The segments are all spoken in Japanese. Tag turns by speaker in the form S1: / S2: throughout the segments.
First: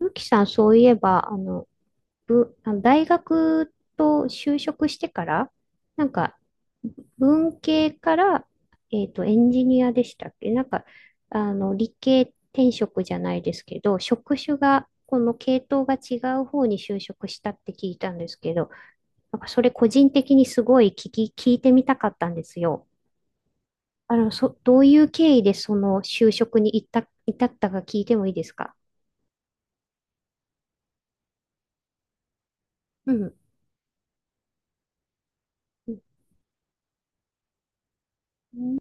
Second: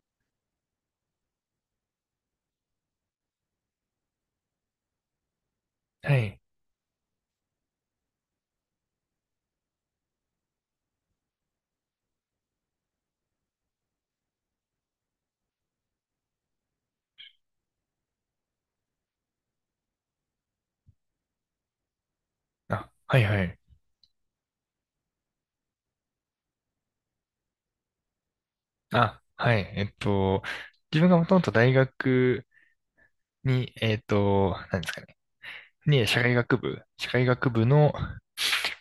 S1: ゆきさん、そういえば、あの、ぶ、あの大学と就職してから、なん
S2: は
S1: か、
S2: い。
S1: 文系から、エンジニアでしたっけ。理系転職じゃないですけど、職種が、この系統が違う方に就職したって聞いたんですけど、それ個人的にすごい聞いてみたかったんですよ。
S2: あ、はいはい。
S1: どういう経緯でその就職に至ったか聞いてもいいですか？
S2: あ、はい。自分がもともと大学
S1: うん。
S2: に、えっと、何ですかね。
S1: うん。
S2: に、社会学部、社会学部の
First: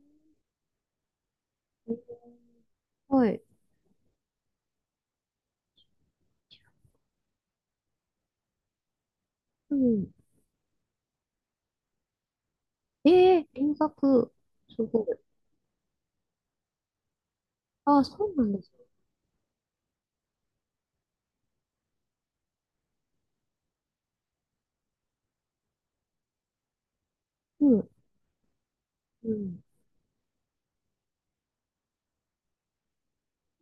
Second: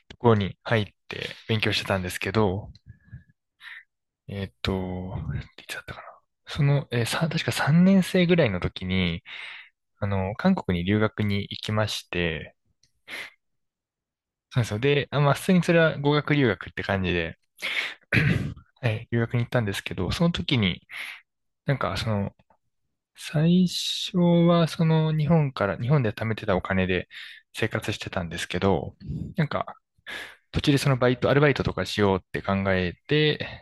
S2: ところに入って勉強してたんですけど、
S1: はい。
S2: えっと、いつだったかな。その、えーさ、確か3年生ぐらいの時に、
S1: うん。
S2: 韓国に留学に行きまして、
S1: ええ、留学、
S2: そうですよ。
S1: すご
S2: で、あ、
S1: い。
S2: まあ、普通にそれは語学留学って感じで、
S1: ああ、そうなんです ね。
S2: はい、留学に行ったんですけど、その時に、なんか、その、最初はその日本から、日本で貯めてたお金で
S1: う
S2: 生
S1: ん。
S2: 活してたんですけど、
S1: う
S2: なん
S1: ん。
S2: か途中でそのバイト、アルバイトとかしようって考え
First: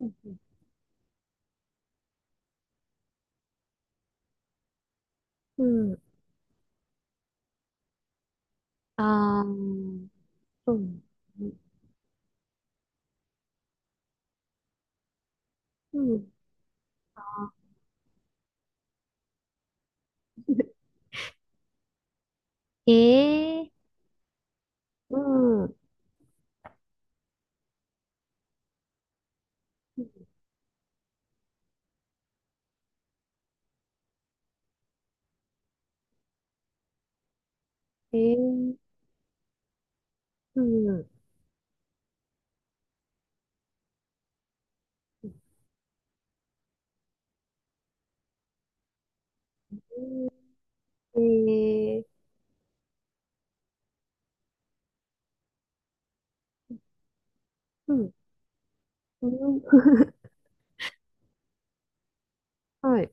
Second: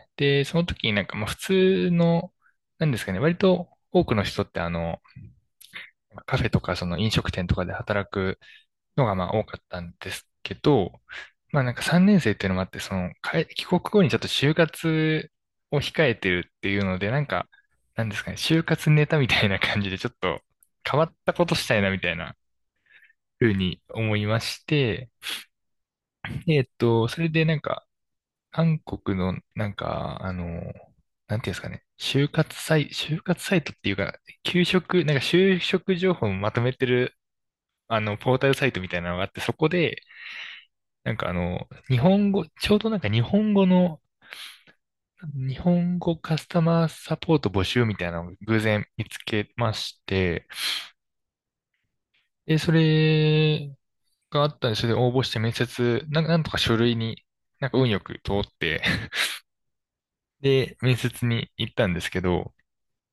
S1: うん。
S2: で、その時になんかまあ普通の、なんですかね、割と多くの人って
S1: うん。うん。
S2: カフェとかその飲食店とかで働くのがまあ
S1: あ
S2: 多かったん
S1: あ、
S2: ですけ
S1: そうなん
S2: ど、
S1: ですね。
S2: まあなんか3年生っていうのもあって、その、帰国後にちょっと就活を
S1: う
S2: 控えて
S1: ん。
S2: るっていうので、な
S1: あ
S2: んか、なんですかね、就活ネタみたいな感じでちょっと
S1: ー。
S2: 変わったことしたいなみたいな風
S1: え
S2: に
S1: え。
S2: 思いまして、
S1: うん。
S2: でそれでなんか、韓国のなんか、なんていうんですかね、就活サイトっていうか、給食、なんか就職情報をまとめてる、ポータルサイトみ
S1: ええ。
S2: たいなのがあって、そこで、
S1: うん。
S2: なんか日本語、ちょうどなんか日本語の、日本語カスタマーサポート募集みたいなのを偶然見つけまして、
S1: ええ。
S2: で、それがあったんで、それで応募して面接、なんとか書類に、なんか運
S1: う
S2: よ
S1: ん。
S2: く通って
S1: うん。
S2: で、面接に行ったんですけど、
S1: はい。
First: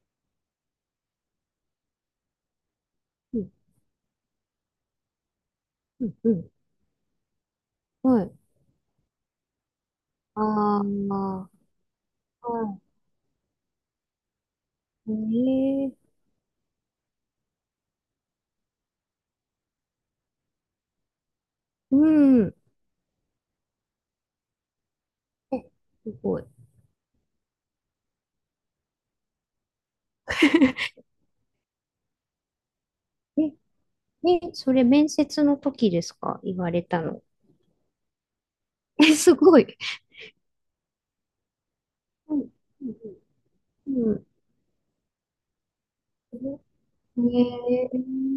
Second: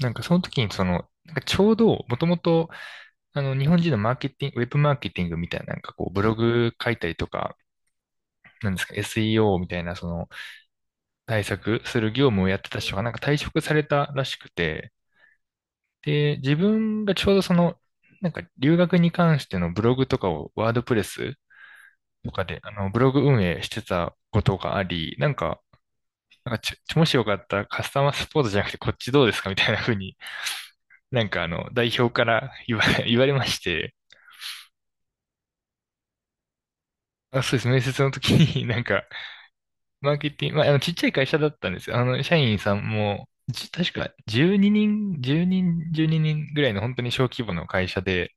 S2: なんかその時にその、なんかちょうど、もともと、
S1: うん。
S2: 日本人のマーケティング、ウェブマーケティングみたいな、なんかこ
S1: う
S2: う、
S1: ん。
S2: ブ
S1: う
S2: ロ
S1: ん。
S2: グ書いたりとか、
S1: はい。
S2: なんですか、SEO みたいな、その、
S1: あ
S2: 対
S1: あ、
S2: 策する業務をやってた
S1: は
S2: 人がなんか退職されたらしくて、
S1: い。ええ。
S2: で、自分がちょうどその、なんか留学に関してのブログとかをワードプレス
S1: う
S2: とか
S1: ん。
S2: で、ブログ運営してたことがあり、なん
S1: え、
S2: か、
S1: すごい。
S2: なんかちょ、もしよかったらカスタマーサポートじゃなくてこっちどうですかみたいな風に、なんか代表から言われま
S1: え、
S2: して、
S1: え、それ面接の時ですか言われたの？
S2: あ、そうです。面接の時になんか、
S1: え、すごい。
S2: マーケティング、まあ、ちっちゃい会社だったんですよ。あの、
S1: う
S2: 社
S1: ん、
S2: 員さん
S1: う
S2: も、
S1: ん、
S2: 確
S1: う
S2: か
S1: ん。
S2: 12人、10人、12人ぐらいの本当に
S1: う
S2: 小
S1: ん。
S2: 規模の会社
S1: ね
S2: で、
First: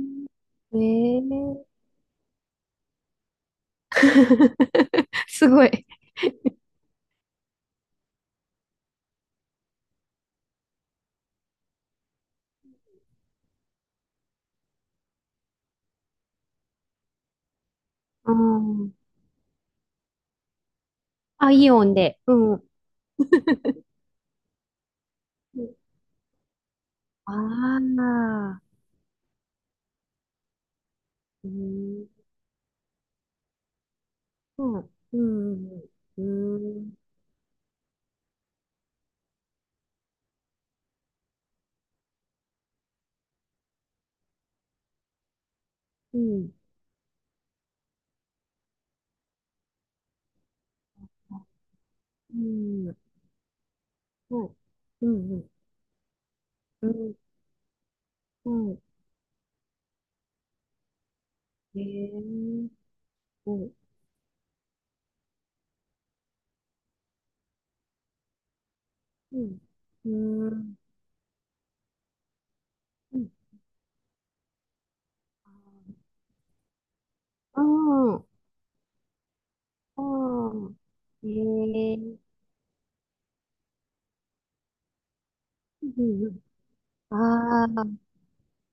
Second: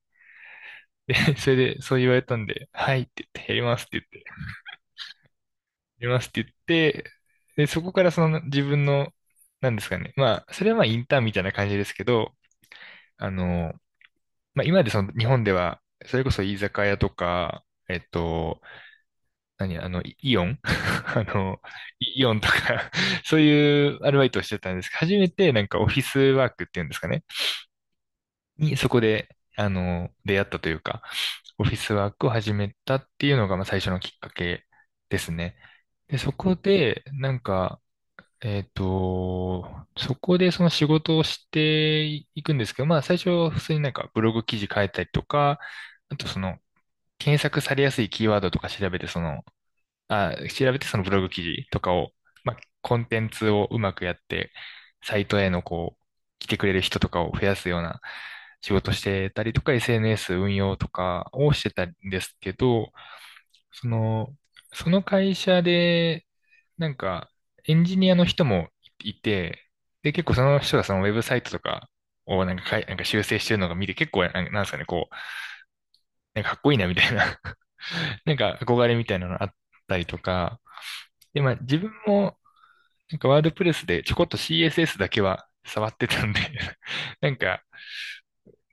S1: え、
S2: で、
S1: ね
S2: それ
S1: え。
S2: でそう言われたんで、はいって言って、やりますって言って、や
S1: すごい。
S2: りますって言って、で、そこからその自分の、なんですかね。まあ、それはまあインターンみたいな感じですけど、あの、まあ今までその日本では、それこそ居酒屋とか、えっ
S1: う
S2: と、
S1: ん。
S2: 何、あの、イイオン あ
S1: あ、
S2: の、
S1: イオン
S2: イ
S1: で。
S2: イオンと
S1: うん。
S2: か そういうアルバイトをしてたんですけど、初めてなんかオフィスワークっていうんですかね。
S1: ああ
S2: に、そこで、出会ったというか、
S1: ー、う
S2: オフィスワー
S1: ん、
S2: クを始めたっていうのが、まあ、最初のきっか
S1: う
S2: け
S1: ん、
S2: で
S1: う
S2: すね。
S1: ん、
S2: で、
S1: う
S2: そこ
S1: ん、
S2: で、なんか、そこでその仕事をしていくんですけど、まあ、最初は普通になんかブログ記事書いたりとか、あ
S1: う
S2: と
S1: ん、
S2: そ
S1: うん、
S2: の、検索されやすいキーワードとか調べて、その、調べてそのブログ記事とかを、
S1: う
S2: まあ、
S1: ん、
S2: コンテンツをうまくやっ
S1: う
S2: て、
S1: ん、う
S2: サイ
S1: ん、う
S2: トへ
S1: ん、
S2: のこう、来てくれる
S1: う
S2: 人と
S1: ん、
S2: かを増やすような
S1: う
S2: 仕
S1: ん、
S2: 事してたりとか、SNS 運用とかをしてたんですけ
S1: え、
S2: ど、
S1: うん、
S2: その、その会社で、なんか、エンジニアの人もい
S1: うん、
S2: て、で、結構そ
S1: う
S2: の
S1: ん、
S2: 人がそのウェブサイトとかをなんかかい、なんか
S1: う
S2: 修
S1: ん、
S2: 正してるのが見て、結構、なんですかね、こう、なんかかっこいいなみたいな
S1: ああ、
S2: なんか憧れみたいなのあった
S1: あ
S2: りとか、
S1: あ、へ
S2: で、まあ自分
S1: え、
S2: もなんかワードプレスでちょこっと CSS だけは触
S1: ん、
S2: ってた
S1: う
S2: んで
S1: ん、
S2: なんか、
S1: ああ、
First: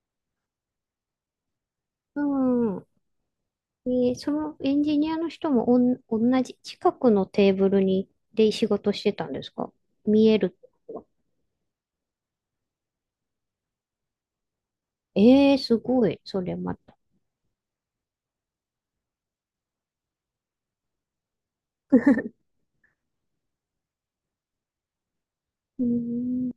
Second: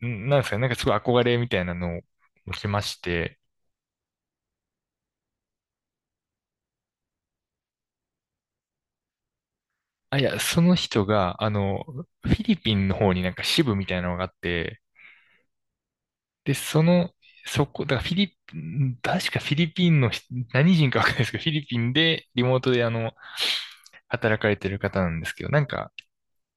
S2: なんですかね、なんかすごい憧れみたいなのを受け
S1: う
S2: ま
S1: ん。
S2: して、
S1: で、そのエンジニアの人も同じ近くのテーブルに、で仕事してたんですか？
S2: あ、い
S1: 見え
S2: や、
S1: るって
S2: その
S1: こと
S2: 人
S1: は。
S2: が、フィリピンの方になんか支部みたいなのがあって、
S1: ええー、すごい、そ
S2: で、
S1: れま
S2: そ
S1: た。
S2: の、そこ、だからフィリピン、確かフィリピンの人、何人かわかんないですけど、フィリピンでリモートで働かれてる方なんですけど、なん
S1: う
S2: か、
S1: ーん。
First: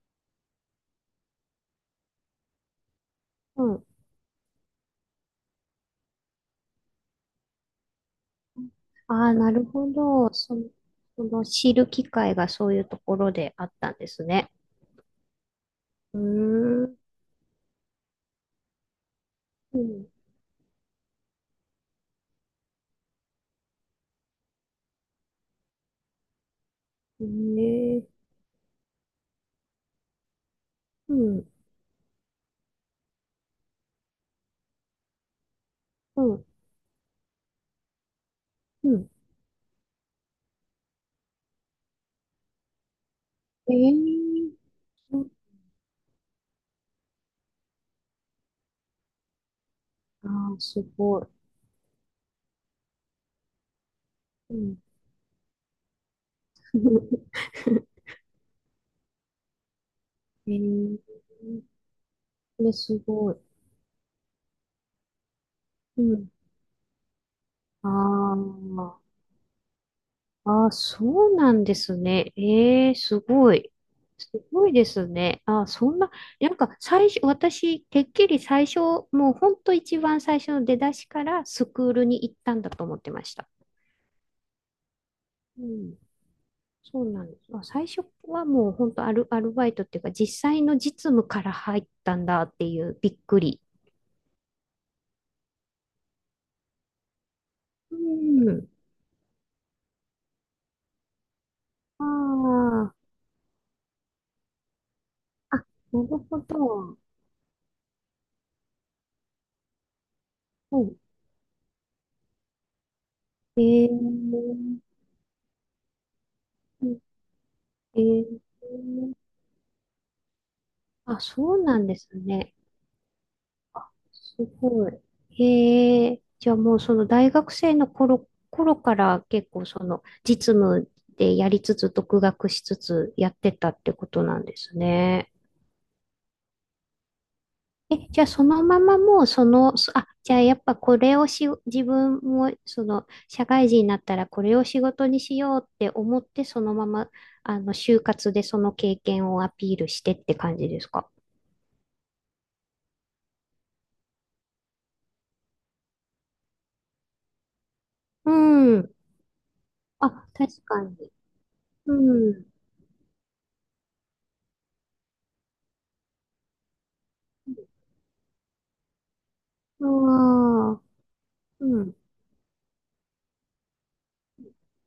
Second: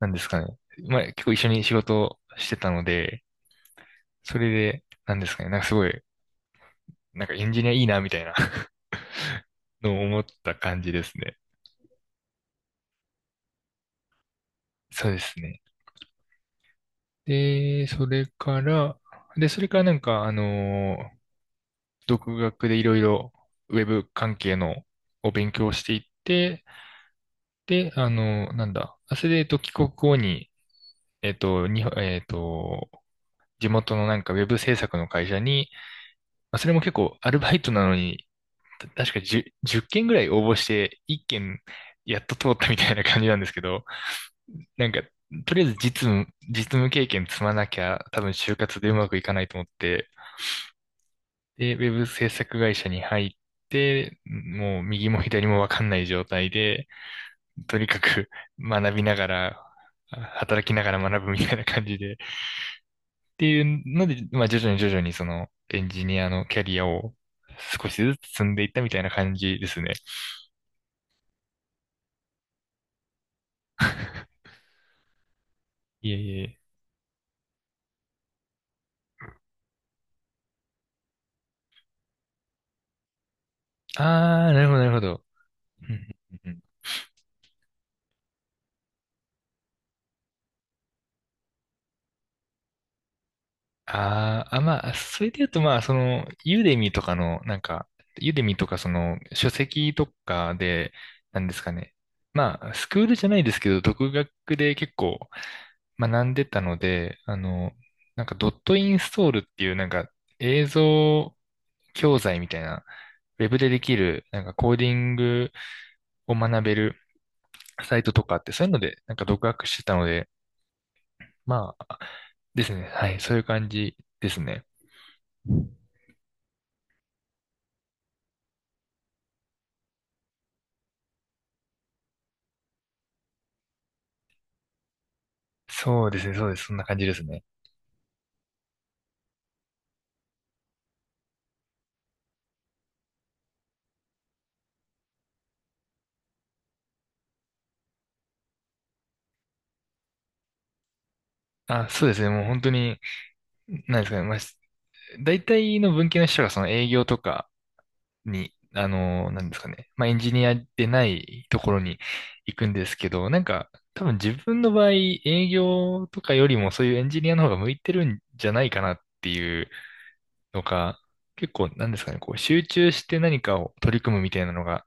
S2: なんですかね、まあ結構一緒に仕事をしてたので、
S1: うん。
S2: それで、なんですかね、なんかすごいエンジニアいいな、みたいな
S1: ああ、なるほ
S2: のを思っ
S1: ど。
S2: た感じです
S1: そ
S2: ね。
S1: の知る機会がそういうところであったんですね。
S2: そうですね。
S1: うーん。
S2: で、それから、で、それか
S1: う
S2: らなん
S1: ん。
S2: か、独学でいろいろウェブ関係のを勉強していって、
S1: ね
S2: で、
S1: え。
S2: あのーなんだ、あそれで、帰国後に、
S1: う
S2: えっ
S1: ん。
S2: と、に、えっと、地元のなんかウェブ制作の会社に、
S1: うん。
S2: まあそれも結構アルバイトなのに、
S1: うん。
S2: 確か1 10件ぐらい応募して1件やっと通ったみたいな感じなんですけ
S1: え
S2: ど、
S1: えー。
S2: なんか、
S1: そう。
S2: とりあえず実務、実務経験積まなきゃ、多分就活でうまくいかないと思って、
S1: ああ、すごい。
S2: で、ウェブ制作会社に入って、
S1: うん。
S2: もう右も左もわかんない状態で、とにかく 学びながら、
S1: ええ
S2: 働きながら
S1: ー。
S2: 学ぶみたいな感じで、っ
S1: ね、すごい。
S2: ていうので、まあ徐々に徐々にそのエン
S1: う
S2: ジニア
S1: ん。
S2: のキャリアを少
S1: あ
S2: しずつ積んでいったみた
S1: ー。
S2: いな感じですね。
S1: あー、そうなんですね。ええ、すごい。す ごいですね。あー、そん
S2: い
S1: な、
S2: えい
S1: なん
S2: え。
S1: か最初、私、てっきり最初、もう本当一番最初の出だしからスクールに行ったんだと思ってました。
S2: あー、なるほど、なるほど。
S1: うん、そうなんです。あ、最初はもう本当アルバイトっていうか、実際の実務から入ったんだっていうびっくり。
S2: まあ、それで言うと、まあ、その、
S1: う
S2: ユーデミと
S1: ん。
S2: か、その、書籍とかで、なんですかね。ま
S1: あ
S2: あ、スクールじゃないですけど、独学で結構
S1: あ、あ、なる
S2: 学ん
S1: ほ
S2: でたの
S1: ど。
S2: で、あの、なんか、ドットインストールっていう、なんか、映
S1: うん。
S2: 像教材みたいな、ウェブでで
S1: えー、
S2: きる、なんか、コーディングを学べるサ
S1: え
S2: イトとかあ
S1: ー
S2: って、そういうので、なんか、独学してたので、
S1: あ、そう
S2: ま
S1: なんで
S2: あ、
S1: すね。
S2: ですね。はい、そういう感じで
S1: す
S2: すね。
S1: ごい。へえ。じゃあもうその大学生の頃から結構その実務でやりつつ独学しつつやってたってことなんですね。
S2: そうですね、そうです。そんな感じですね。
S1: え、じゃあそのままもうじゃあやっぱこれをし、自分もその社会人になったらこれを仕事にしようって思ってそのまま就活でその経験をアピールしてって感じですか？
S2: あ、そうですね。もう本当に、なんですかね。まあ、大体の文系の人がその営業とか
S1: う
S2: に、
S1: ん。
S2: なんですかね。まあ、
S1: あ、
S2: エンジニア
S1: 確か
S2: でな
S1: に。
S2: いところに
S1: うん。
S2: 行くんですけど、なんか、多分自分の場合、営業とかよりもそういうエンジニアの方が向いてるんじゃないかなっていう
S1: あ
S2: の
S1: あ、
S2: か結構、
S1: う
S2: なん
S1: ん、
S2: ですかね、こう、集中して何かを取り組むみたいなのが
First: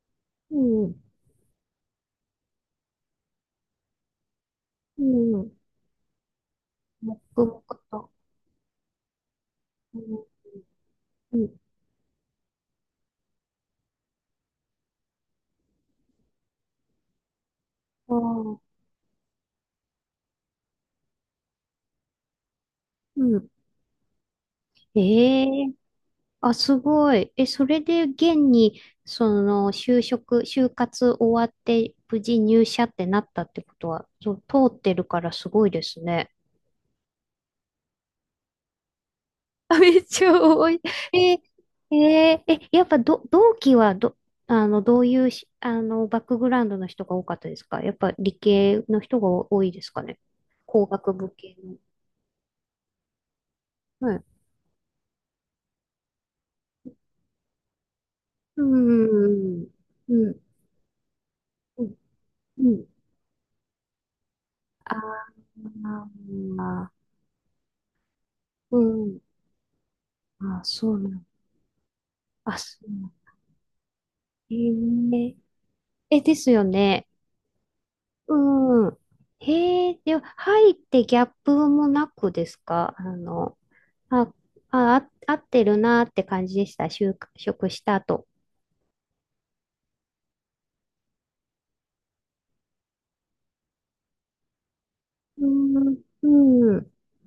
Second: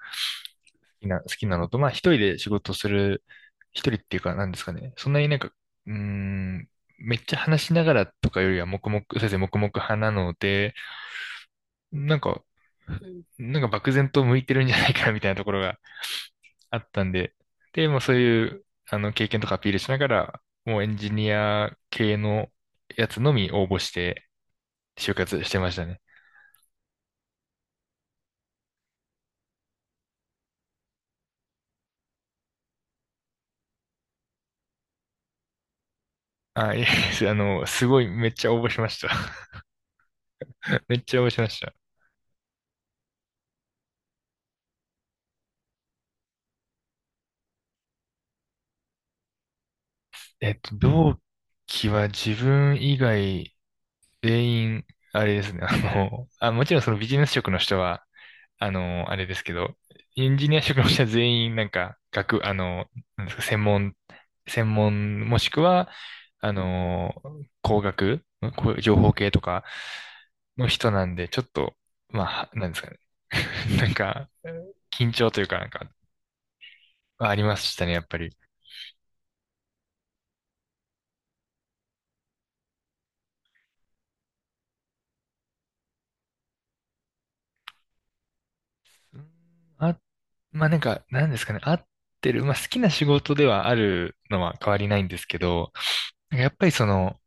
S1: うん、
S2: 好きなのと、まあ、一人で仕事する、一人っていうか、なんですかね、
S1: う
S2: そんなになんか、
S1: ん、
S2: うーん、めっ
S1: 黙
S2: ちゃ
S1: 々
S2: 話しながら
S1: と。
S2: とかよりは黙々、先生黙々派
S1: うん、
S2: なので、
S1: うん、
S2: なんか、なんか漠然と向いてるんじゃないかなみたいなところがあったんで、で、もうそ
S1: あ
S2: ういう、
S1: あ、
S2: あの、経験とかアピールしながら、もうエンジニア系のやつ
S1: う
S2: の
S1: ん。
S2: み応募して就活
S1: え
S2: してま
S1: え。
S2: したね。
S1: あ、すごい。え、それで現に、その、就活終わって、無事入社ってなったってことは、そう、通ってるからすごいですね。
S2: あ、いえ、あの、すごい、めっちゃ応募しました。
S1: あ、めっちゃ多い。
S2: めっ ちゃ応募
S1: え
S2: しました。
S1: え、やっぱど、同期はど、あの、どういうし、あの、バックグラウンドの人が多かったですか？やっぱ理系の人が多いですかね？
S2: えっと、
S1: 工学
S2: 同
S1: 部系の。
S2: 期は自分以外
S1: はい。
S2: 全員、あれですね、あの、あ、もちろんそのビジネス職の人は、
S1: う
S2: あの、あれですけ
S1: ん。
S2: ど、
S1: う
S2: エン
S1: ん。
S2: ジニア職の人は全員、なん
S1: うん。
S2: か、学、あ
S1: う
S2: の、
S1: ん。
S2: なんですか、専門、もしくは、
S1: あ
S2: あ
S1: あ、
S2: の、工学、んこ
S1: う
S2: う情報
S1: ん。
S2: 系とか
S1: あ、
S2: の人
S1: そう
S2: な
S1: な
S2: ん
S1: の。
S2: で、ちょっと、まあ、
S1: あ、
S2: なんで
S1: そ
S2: すか
S1: う
S2: ね。
S1: なの。
S2: なんか、
S1: え
S2: 緊張
S1: ー、
S2: というか、なんか、
S1: え、ですよね。
S2: ありましたね、やっぱり。
S1: うん。へえ、では、入ってギャップもなくですか？あ、あ、合ってるなって感じでした。就職した後。
S2: うんあ、まあ、なんか、なんですかね、合ってる。まあ、好きな仕事ではあるのは変わりないんですけ
S1: う
S2: ど、
S1: ん、う
S2: なんかやっぱ
S1: ん、
S2: り
S1: う
S2: そ
S1: ん、
S2: の、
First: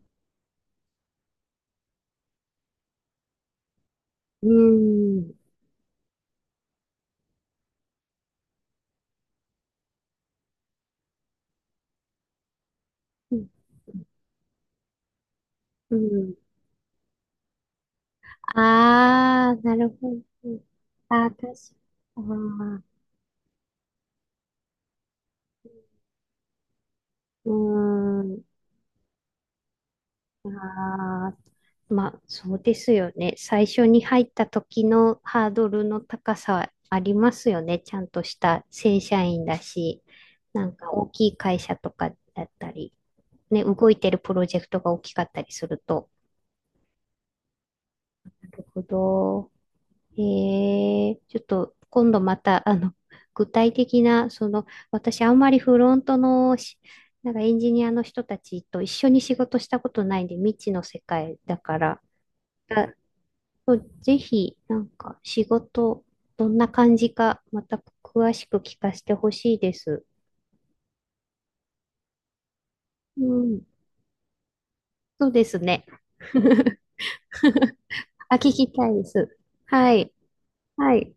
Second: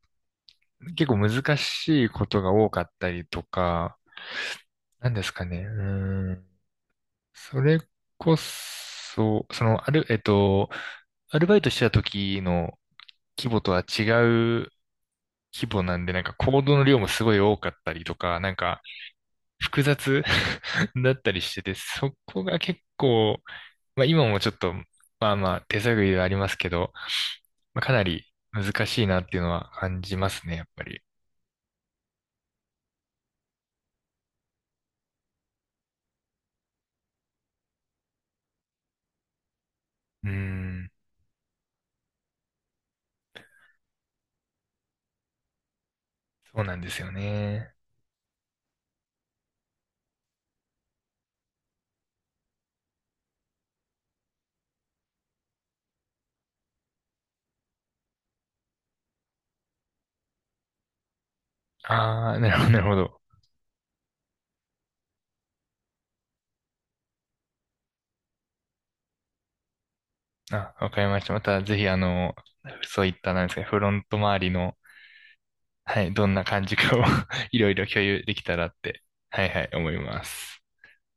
S2: 結構難しいことが多かったりとか、なんですかね、うん、それこそ、その、ある、えっと、アルバイトしてた時の
S1: う
S2: 規
S1: ん。
S2: 模とは違う規模な
S1: う
S2: んで、なんか
S1: ん。
S2: 行動の量もすごい多かったりとか、なんか、
S1: ああ、な
S2: 複
S1: るほ
S2: 雑
S1: ど。
S2: だっ
S1: ああ、
S2: たり
S1: 確か。
S2: してて、そ
S1: あ
S2: こが結
S1: ー。
S2: 構、まあ今もちょっと、まあまあ手探りではありますけど、
S1: う
S2: まあ、かな
S1: ー
S2: り
S1: ん。
S2: 難しいなっていうのは感じますね、やっぱり。
S1: ああ、まあ、そうですよね。最初に入った時のハードルの高さありますよね。ちゃんとした正社員だし、
S2: うー
S1: なんか
S2: ん、
S1: 大きい会社とかだったり、ね、動いてるプロジェクトが大きかったりすると。
S2: そうなんですよね。
S1: るほど。ええ、ちょっと今度また、具体的な、私あんまりフロントのし、なんかエンジニアの人たちと一緒に仕事したことないんで、未知の世界だから、
S2: ああ、なるほど、なる
S1: あ、
S2: ほど。
S1: そう、ぜひ、なんか仕事、どんな感じか、また詳しく聞かせてほしいです。
S2: あ、わかりました。またぜひあの、そういっ
S1: う
S2: たなんですか、
S1: ん、
S2: フロント周りの、
S1: そうですね。
S2: はい、どんな感じ かを いろいろ共有で
S1: あ、
S2: き
S1: 聞
S2: たら
S1: き
S2: っ
S1: たい
S2: て、
S1: です。
S2: はいはい、思
S1: は
S2: い
S1: い。
S2: ます。
S1: はい。